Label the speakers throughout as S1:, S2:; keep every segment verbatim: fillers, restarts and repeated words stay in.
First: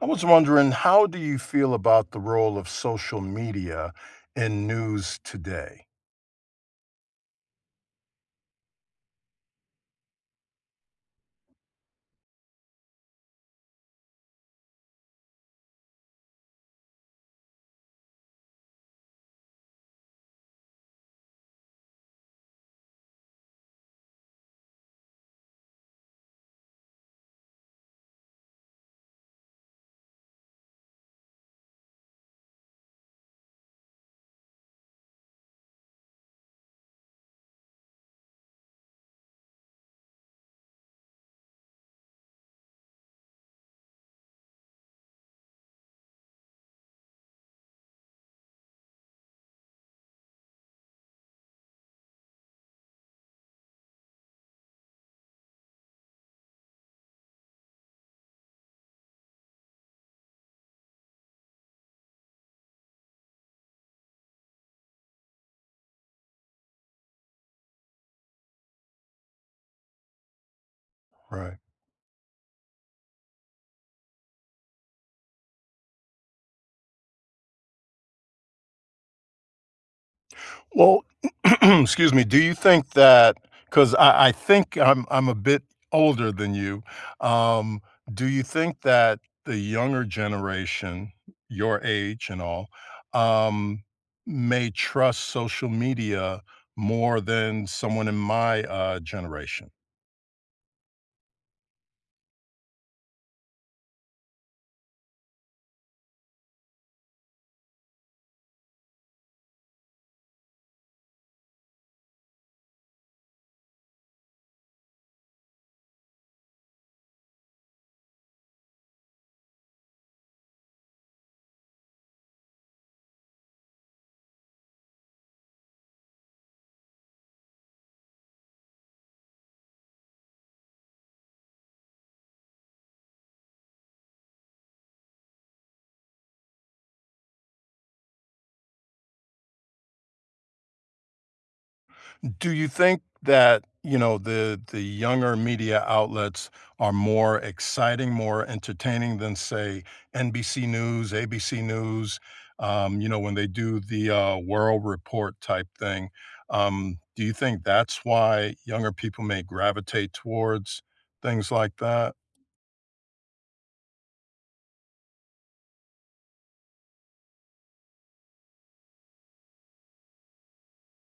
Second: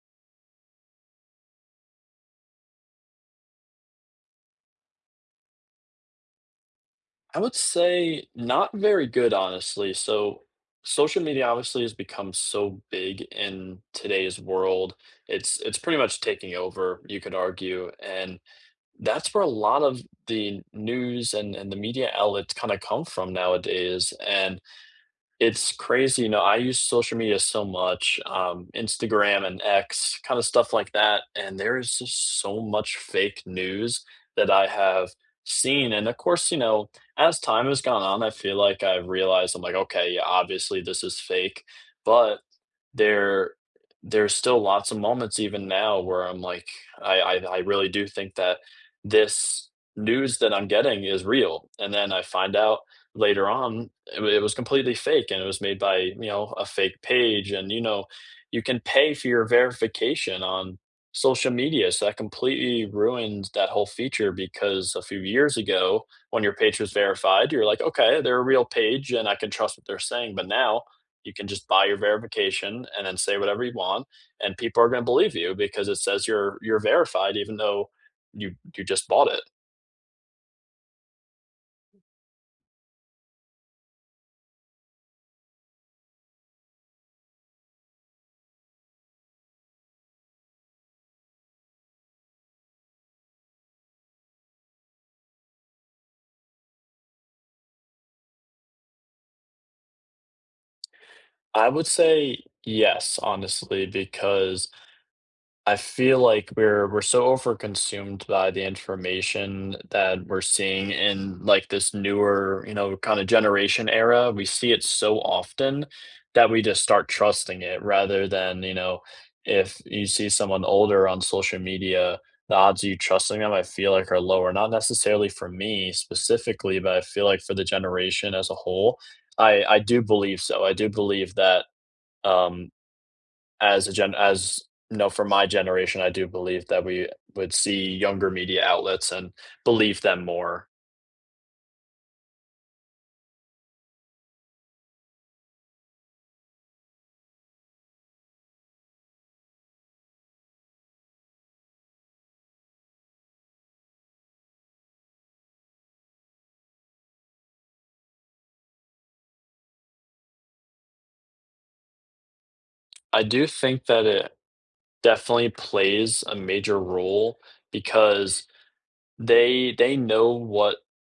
S1: I was wondering, how do you feel about the role of social media in news today?
S2: I would say, not very good, honestly, so, social media, obviously, has become so big in today's world. It's it's pretty much taking over, you could argue, and that's where a lot of the news and and the media outlets kinda come from nowadays, and it's crazy, you know, I use social media so much, um, Instagram and X, kinda stuff that, and there's just so much fake news that I have seen, and a course, you know, as time has gone on, I feel like I realized, I'm like, "Okay, yeah, obviously this is fake." But, there there's still lots of moments even now where I'm like, I I d I really do think that this news that I'm getting is real. And then I find out later on, it wa it was completely fake and it was made by, you know, a fake page, and you know, you can pay for your verification on social media, so that completely ruins that whole feature, because a few years ago, when your page was verified, you're like, "Okay, they're a real page, and I can trust what they're saying," but now, you can
S1: Right.
S2: just buy your verification, and then say whatever you want, and people are gonna believe you because it says you're you're verified, even though you you just bought it.
S1: Well, 'scuse me, do you think that 'cause I I think I'm I'm a bit older than you. Um, do you think that the younger generation, your age and all, um, may trust social media more than someone in my, uh, generation?
S2: I would say yes, honestly, because I feel like we're we're so overconsumed by the information that we're seeing in, like, this newer, you know, kinda generation era, we see it so often that we just start trusting it, rather than, you know if you see someone older on social media, the odds of you trusting them, I feel like, are lower. Not necessarily for me specifically, but I feel like for the generation as a whole, I I do believe so. I do believe that, um, as a gen as no, for my generation, I do believe that we would see younger media outlets and believe them more.
S1: Do you think that, you know, the the younger media outlets are more exciting, more entertaining than, say, NBC News, ABC News, um, you know, when they do the, uh, world report type thing? Um, do you think that's why younger people may gravitate towards things like that?
S2: I do think that it definitely plays a major role because they they know what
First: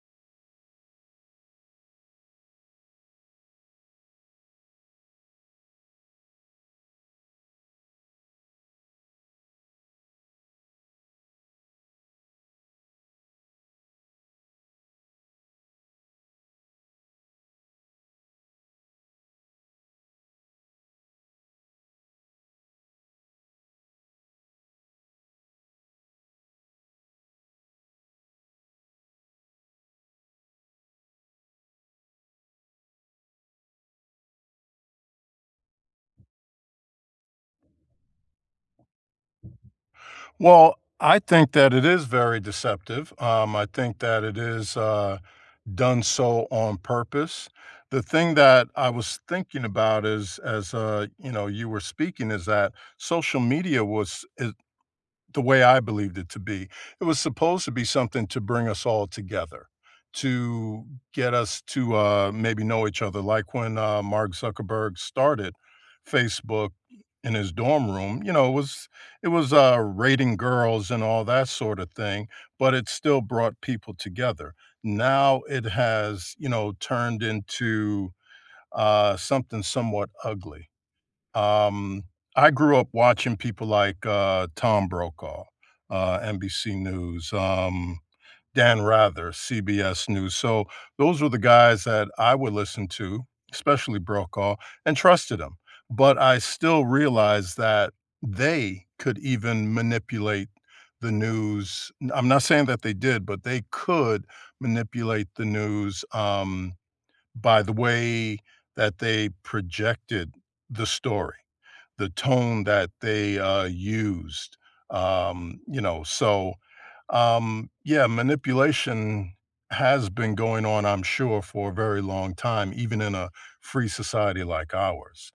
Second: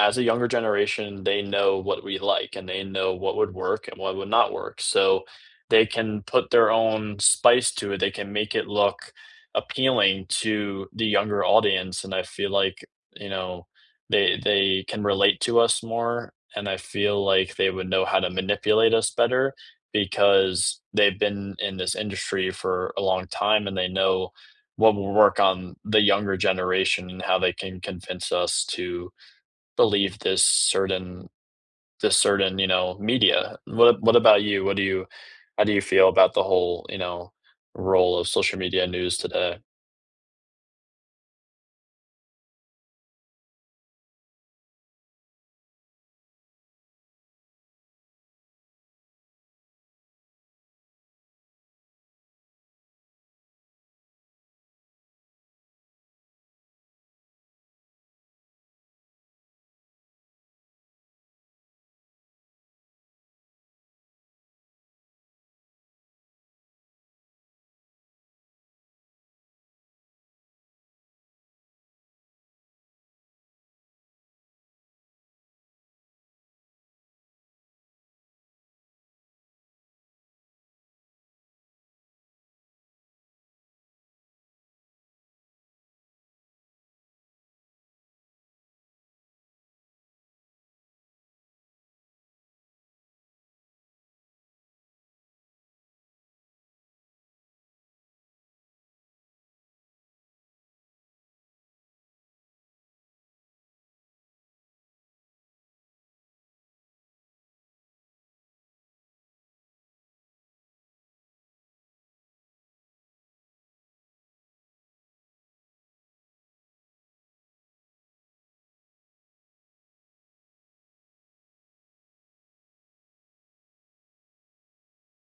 S2: as a younger generation, they know what we like and they know what would work and what would not work. So, they can put their own spice to it, they can make it look appealing to the younger audience, and I feel like, you know, they they can relate to us more and I feel like they would know how to manipulate us better, because they've been in this industry for a long time and they know what will work on the younger generation and how they can convince us to believe this certain this certain, you know, media. What a what about you? What do you how do you feel about the whole, you know, role of social media news today?
S1: Well, I think that it is very deceptive. Um, I think that it is, uh, done so on purpose. The thing that I was thinking about is as, uh, you know, you were speaking is that social media was id the way I believed it to be, it was supposed to be something to bring us all together, to get us to, uh, maybe know each other, like when, um, Mark Zuckerberg started Facebook in his dorm room, you know? It was it was, uh, rating girls and all that sort of thing, but it still brought people together. Now it has, you know, turned into, uh, something somewhat ugly. Um, I grew up watching people like, uh, Tom Brokaw, uh, NBC News, um, Dan Rather, CBS News, so, those were the guys that I would listen to, especially Brokaw, and trusted him, but I still realized that they could even manipulate the news mm, I'm not saying that they did, but they could manipulate the news, um, by the way that they projected the story. The tone that they, uh, used, um, you know? So, um, yeah, manipulation has been going on, I'm sure, for a very long time, even in a free society like ours.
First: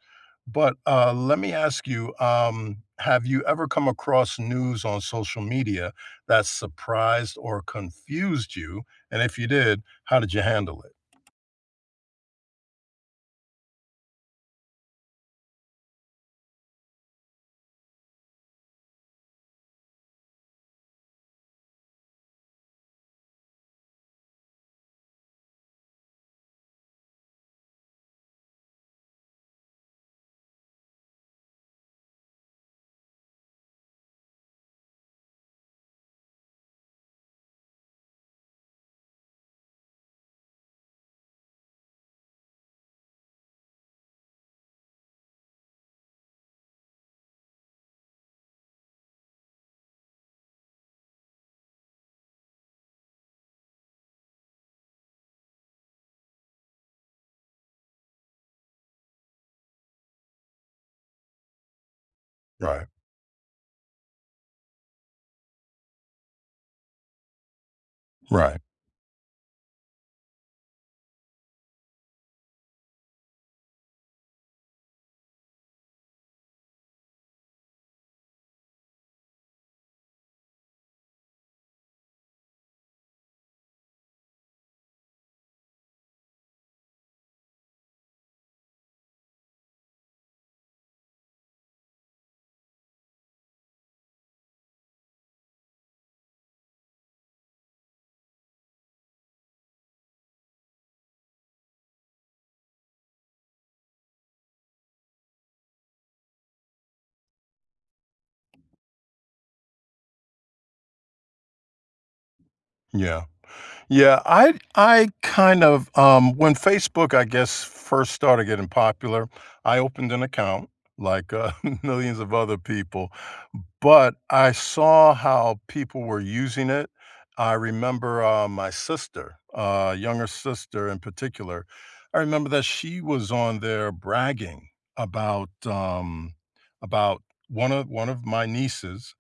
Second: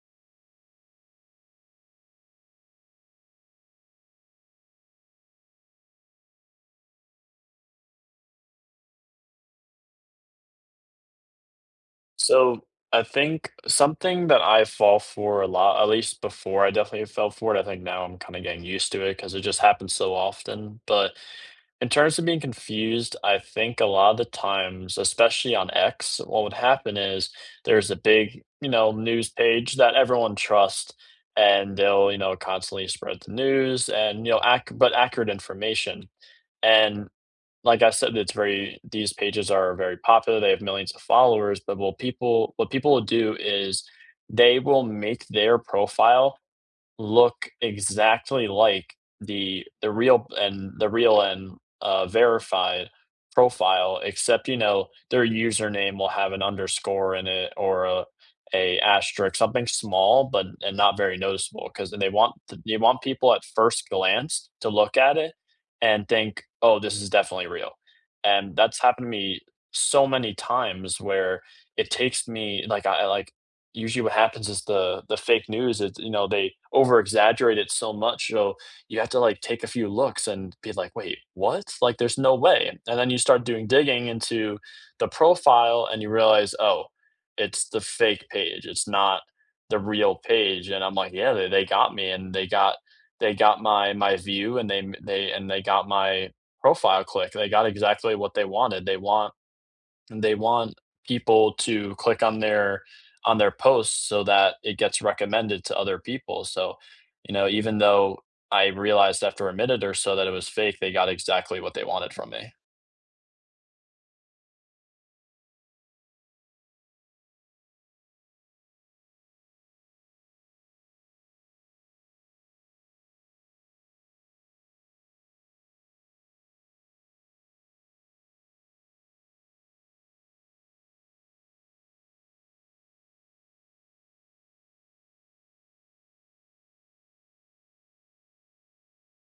S1: But, uh, let me ask you, um, have you ever come across news on social media that surprised or confused you, and if you did, how did you handle it?
S2: So, I think something that I fall for a lot, at least before, I definitely fell for it, I think now I'm kinda getting used to it, 'cause it just happens so often, but in terms of being confused, I think a lot the times, especially on X, what would happen is, there's a big, you know, news page that everyone trust, and they'll, you know, constantly spread the news, and you know, ac but accurate information. And like I said, it's very these pages are very popular, they have millions of followers, but what will people what people will do is they will make their profile look exactly like the the real and the real and, uh, verified profile except, you know, their username will have an underscore in it or, uh, a asterick, something small but and not very noticeable 'cause then they want th they
S1: Right.
S2: want people at first glance to look at it and think, "Oh, this is definitely real." And
S1: Right.
S2: that's happened to me so many times where it takes me like, I, like usually what happens is the the fake news, it's you know, they over-exaggerate it so much, you know? You have to, like, take a few looks and be like, "Wait, what? Like, there's no way," and then you start doing digging into the profile and you realize, "Oh, it's the fake page, it's not the real page," and I'm like, yeah, th they got me and they got they got my my view and they m they and they got my profile click. They got exactly what they wanted. They want they want people to click on their on their posts so that it gets recommended to other people. So, you know, even though I realized after a minute or so that it was fake, they got exactly what they wanted from me.
S1: Yeah. Yeah, I I kind of um, when Facebook, I guess, first started getting popular, I opened an account, like, uh, millions of other people, but I saw how people were using it. I remember, um, my sister- uh, younger sister in particular- I remember that she was on there bragging about, um about one of one of my nieces,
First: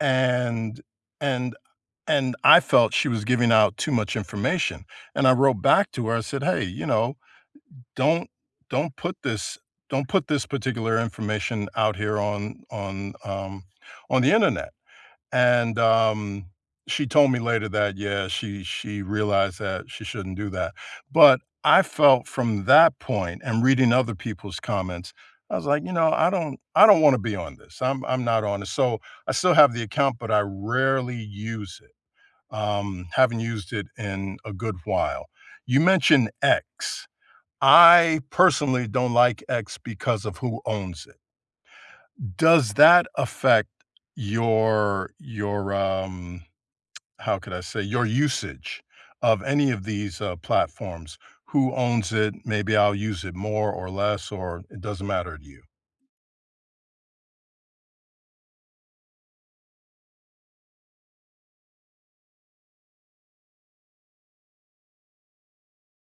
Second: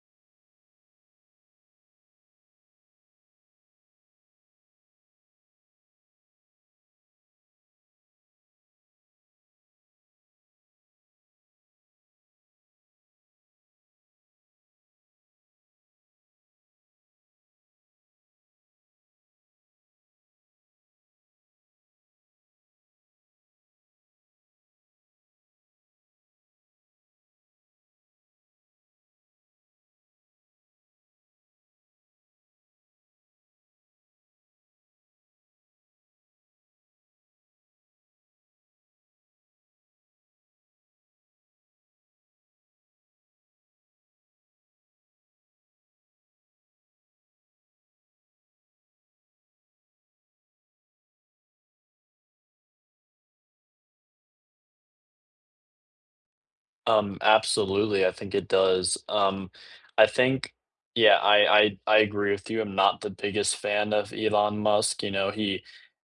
S1: and and and I felt she was giving out too much information, and I wrote back to her. I said, "Hey, you know, don't don't put this don't put this particular information out here on on, um, on the Internet." And, um, she told me later that, yeah, she she realized that she shouldn't do that. But I felt from that point and reading other people's comments, I was like, you know, "I don't I don't wanna be on this. I'm I'm not on this." So, I still have the account, but I rarely use it. Um, haven't used it in a good while. You mentioned X. I personally don't like X because of who owns it. Does that affect your your, um, how could I say your usage of any of these, uh, platforms? Who owns it? Maybe I'll use it more or less or it doesn't matter to you?
S2: Um, absolutely, I think it does. Um, I think yeah, I I I agree with you, I'm not the biggest fan of Elon Musk, you know, he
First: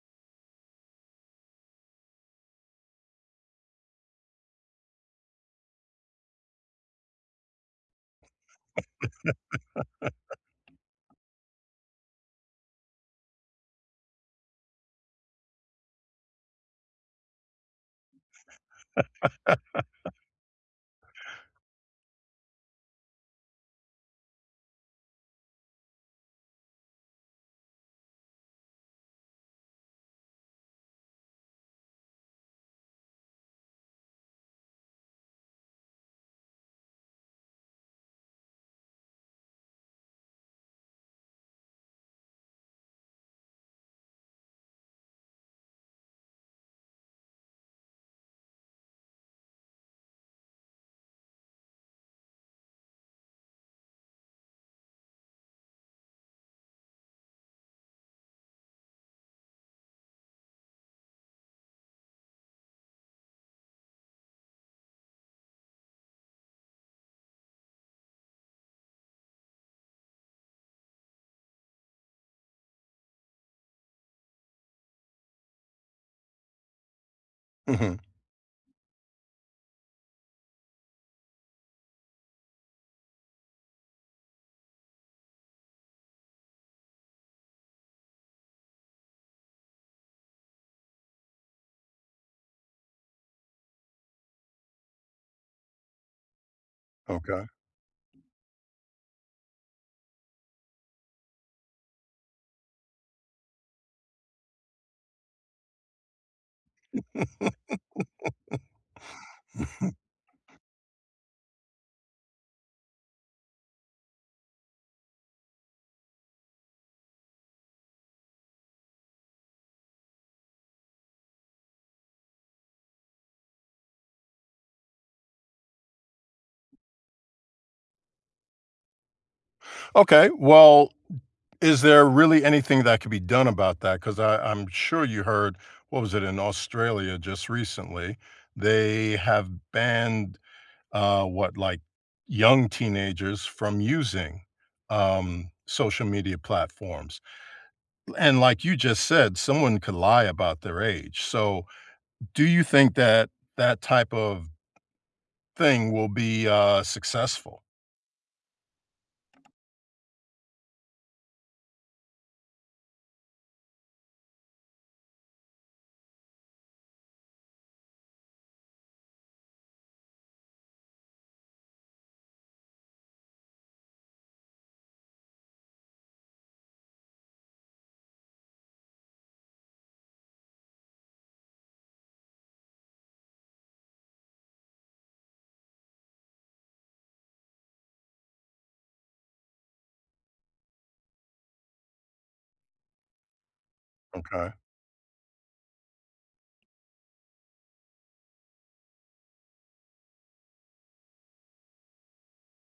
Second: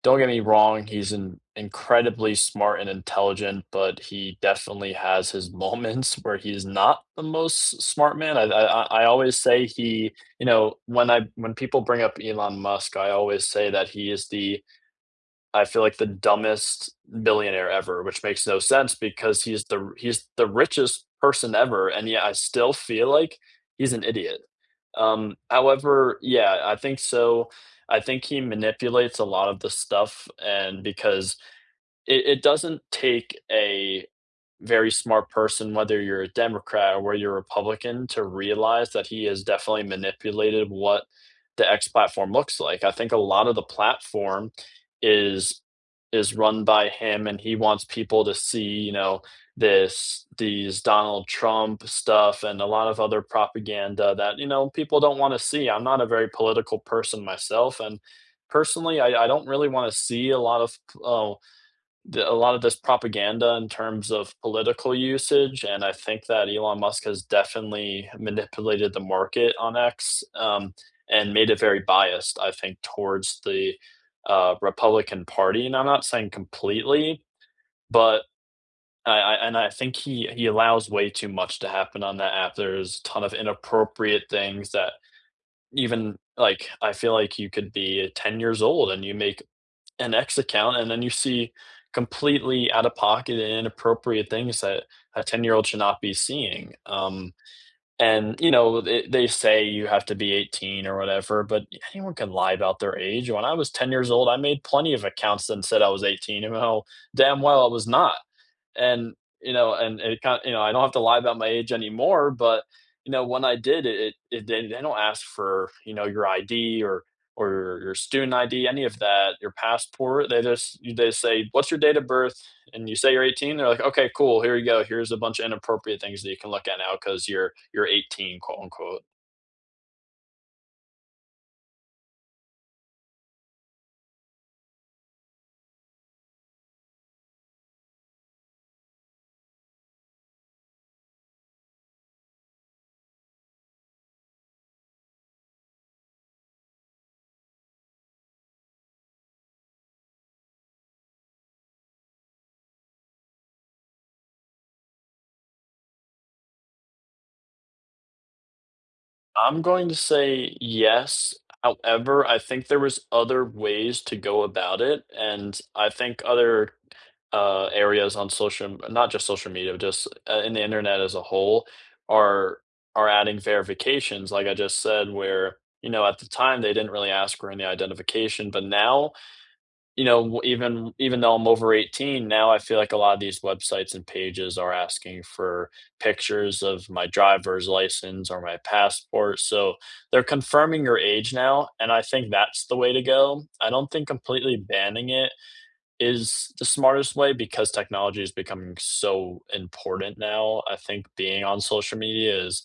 S2: don't get me wrong, he's an incredibly smart and intelligent, but he definitely has his moments where he's not the most s smart man I've I I I, uh, always say he, you know when I when people bring up Elon Musk, I always say that he is the I feel, like, the dumbest billionaire ever. Which makes no sense because he is the r he is the richest person ever, and yeah, I still feel, like, he's an idiot. Um, however yeah, I think so I think he manipulates a lot of the stuff and because it it doesn't take a very smart person, whether you're a Democrat or where you're Republican to realize that he has definitely manipulated what the X platform looks like. I think a lot of the platform is is run by him and he wants people to see, you know, this these Donald Trump stuff and a lot of other propaganda that, you know, people don't wanna see, I'm not a very political person myself and personally, I I don't really wanna see a lot of p ul that a lot of this propaganda in terms of political usage, and I think that Elon Musk has definitely manipulated the market on X, um, and made it very biased, I think, towards the, uh, Republican Party, and I'm not saying completely,
S1: Mhm.
S2: but, I I and I think he he allows way too much to happen on that app. There's ton of inappropriate things that even, like, I feel, like, you could be a ten years old and you make an X account, and then you see completely out-of-pocket and inappropriate things that a ten-year-old should not be seeing, um,
S1: Okay.
S2: and, you know, th they say you have to be eighteen or whatever, but anyone can lie about their age. When I was ten years old, I made plenty of accounts and said I was eighteen and know how damn well I was not. And, you know, and and it ki you know, I don't have to lie about my age anymore but, you know, when I did it, it it did and they don't ask for, you know, your ID or or your student ID, any of that your passport, they just you they just say, "What's your date of birth?" And you say you're eighteen, they're like, "Okay, cool, here you go. Here's a bunch of inappropriate things that you can look at now 'cause you're you're eighteen," quote, unquote.
S1: Okay, well, is there really anything that could be done about that? 'Cause I I'm sure you heard what was it? In Australia just recently, they have banned, uh, what, like, young teenagers from using, um, social media platforms. Eh, and like you just said, someone could lie about their age, so do you think that that type of thing will be, uh, successful?
S2: I'm going to say yes, however, I think there was other ways to go about it, and I think other, uh, areas on social m not just social media, just i in the internet as a whole are are adding verifications, like I just said, where, you know, at the time, they didn't really ask for any identification, but now, you know, w even even though I'm over eighteen, now I feel like a lotta these websites and pages are asking for pictures of my driver's license or my passport, so they're confirming your age now and I think that's the way to go. I don't think
S1: Okay.
S2: completely banning it is the smartest way because technology is becoming so important now. I think being on social media is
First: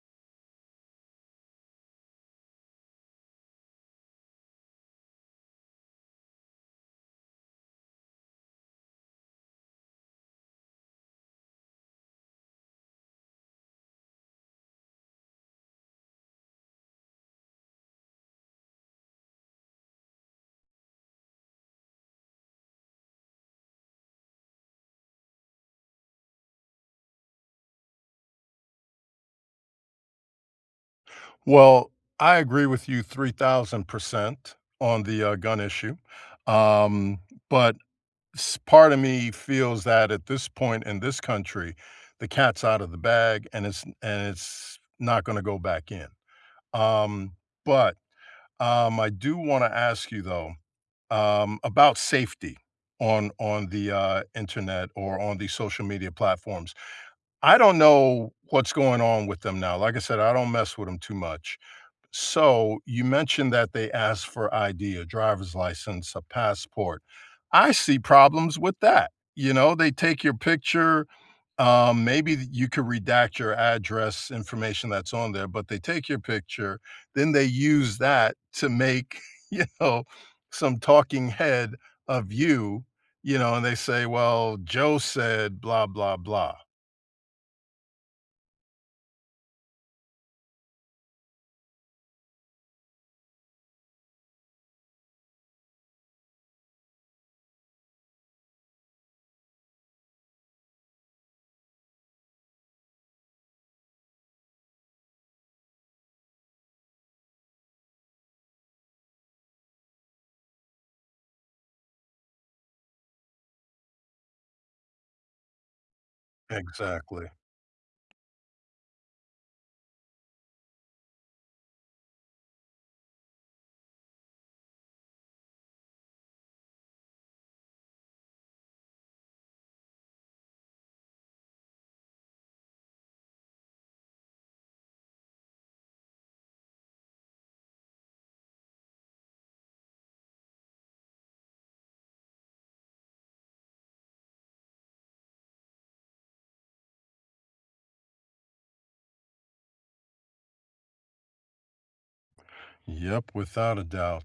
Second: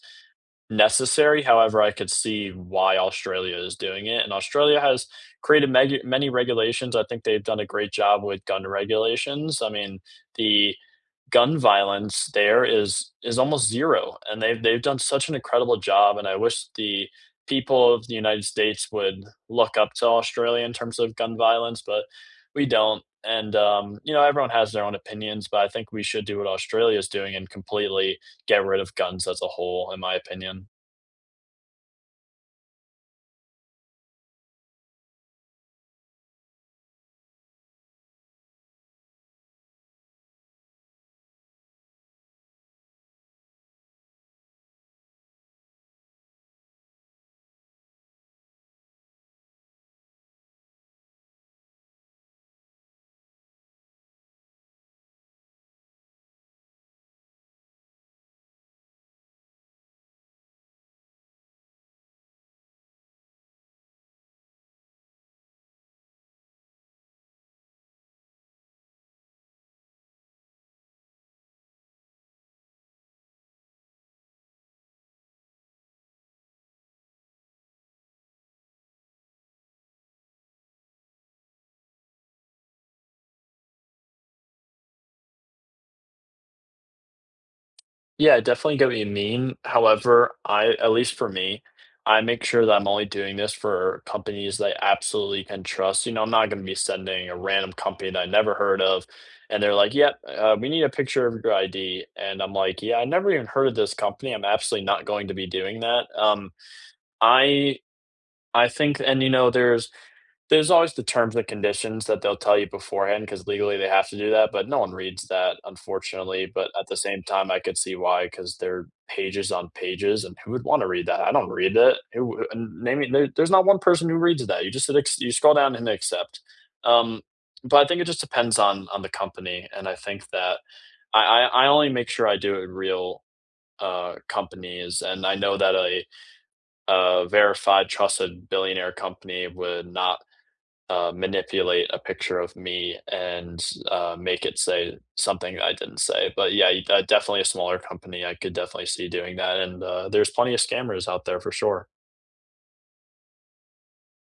S2: necessary; however, I could see why Australia is doing it and Australia has created meg many regulations, I think they've done a great job with gun regulations. I mean, the gun violence there is is almost zero and they've they've done such an incredible job, and I wish the people of the United States would look up to Australia in terms of gun violence, but we don't, and, um, you know, everyone has their own opinions, but I think we should do what Australia is doing and completely get rid of guns as a whole, in my opinion.
S1: Well, I agree with you three thousand percent on the, uh, gun issue, um, but s part of me feels that at this point in this country, the cat's outta the bag, and it's and it's not gonna go back in, um, but, um, I do wanna ask you, though, um, about safety on on the, uh, internet or on the social media platforms. I don't know what's going on with them now, like I said, I don't mess with 'em too much, so you mentioned that they asked for ID, a driver's license, a passport. I see problems with that, you know? They take your picture, um, maybe y you could redact your address, information that's on there, but they take your picture, then they use that to make, you know, some talking head of you, you know, and they say, "Well, Joe said, 'Blah, blah, blah.'"
S2: Yeah, definitely get what you mean. However, I at least for me, I make sure that I'm only doing this for companies that I absolutely can trust, you know, I'm not going to be sending a random company that I've never heard of, and they're like, "Yep, uh, we need a picture of your ID." And I'm like, "Yeah, I've never even heard of this company. I'm absolutely not going to be doing that." Um, I I think and you know, there's there's always the terms and conditions that they'll tell you beforehand 'cause legally they have to do that, but no one reads that unfortunately, but at the same
S1: Exactly.
S2: time, I could see why 'cause they're pages on pages and who would want to read that? I don't read it. It wou uh, name me there's not one person who reads that. You just hit acc you scroll down and accept. Um, but I think it just depends on on the company and I think that I I I only make sure I do it in real, uh, companies and I know that a, uh, verified trusted billionaire company would not, uh, manipulate a picture of me and, uh, make it say something I didn't say, but yeah, you uh, definitely a smaller company, I could definitely see doing that, and, uh, there's plenty of scammers out there for sure.
S1: Yep, without a doubt.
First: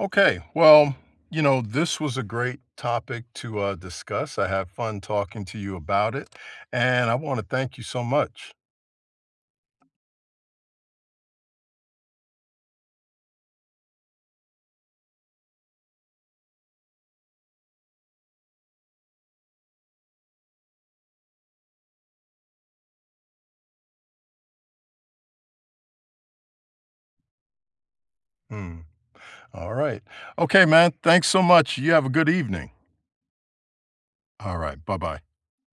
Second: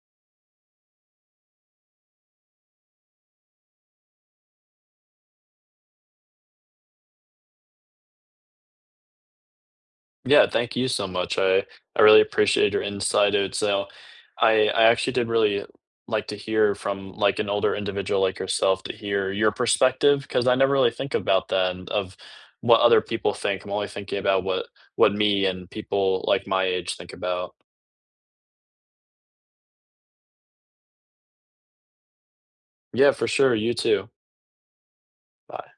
S1: Okay, well, you know, this was a great topic to, uh, discuss. I had fun talking to you about it, and I wanna thank you so much.
S2: Yeah, thank you so much. I I really appreciate your insight and so I I actually did really like to hear from, like, an older individual, like yourself, to hear your perspective 'cause I never really think about that, and of what other people think. I'm only thinking about what what me and people, like, my age think about.
S1: Mm. Alright. Okay, man. Thanks so much. You have a good evening.
S2: Yeah, for sure, you too.
S1: Alright. Bye-bye.
S2: Bye.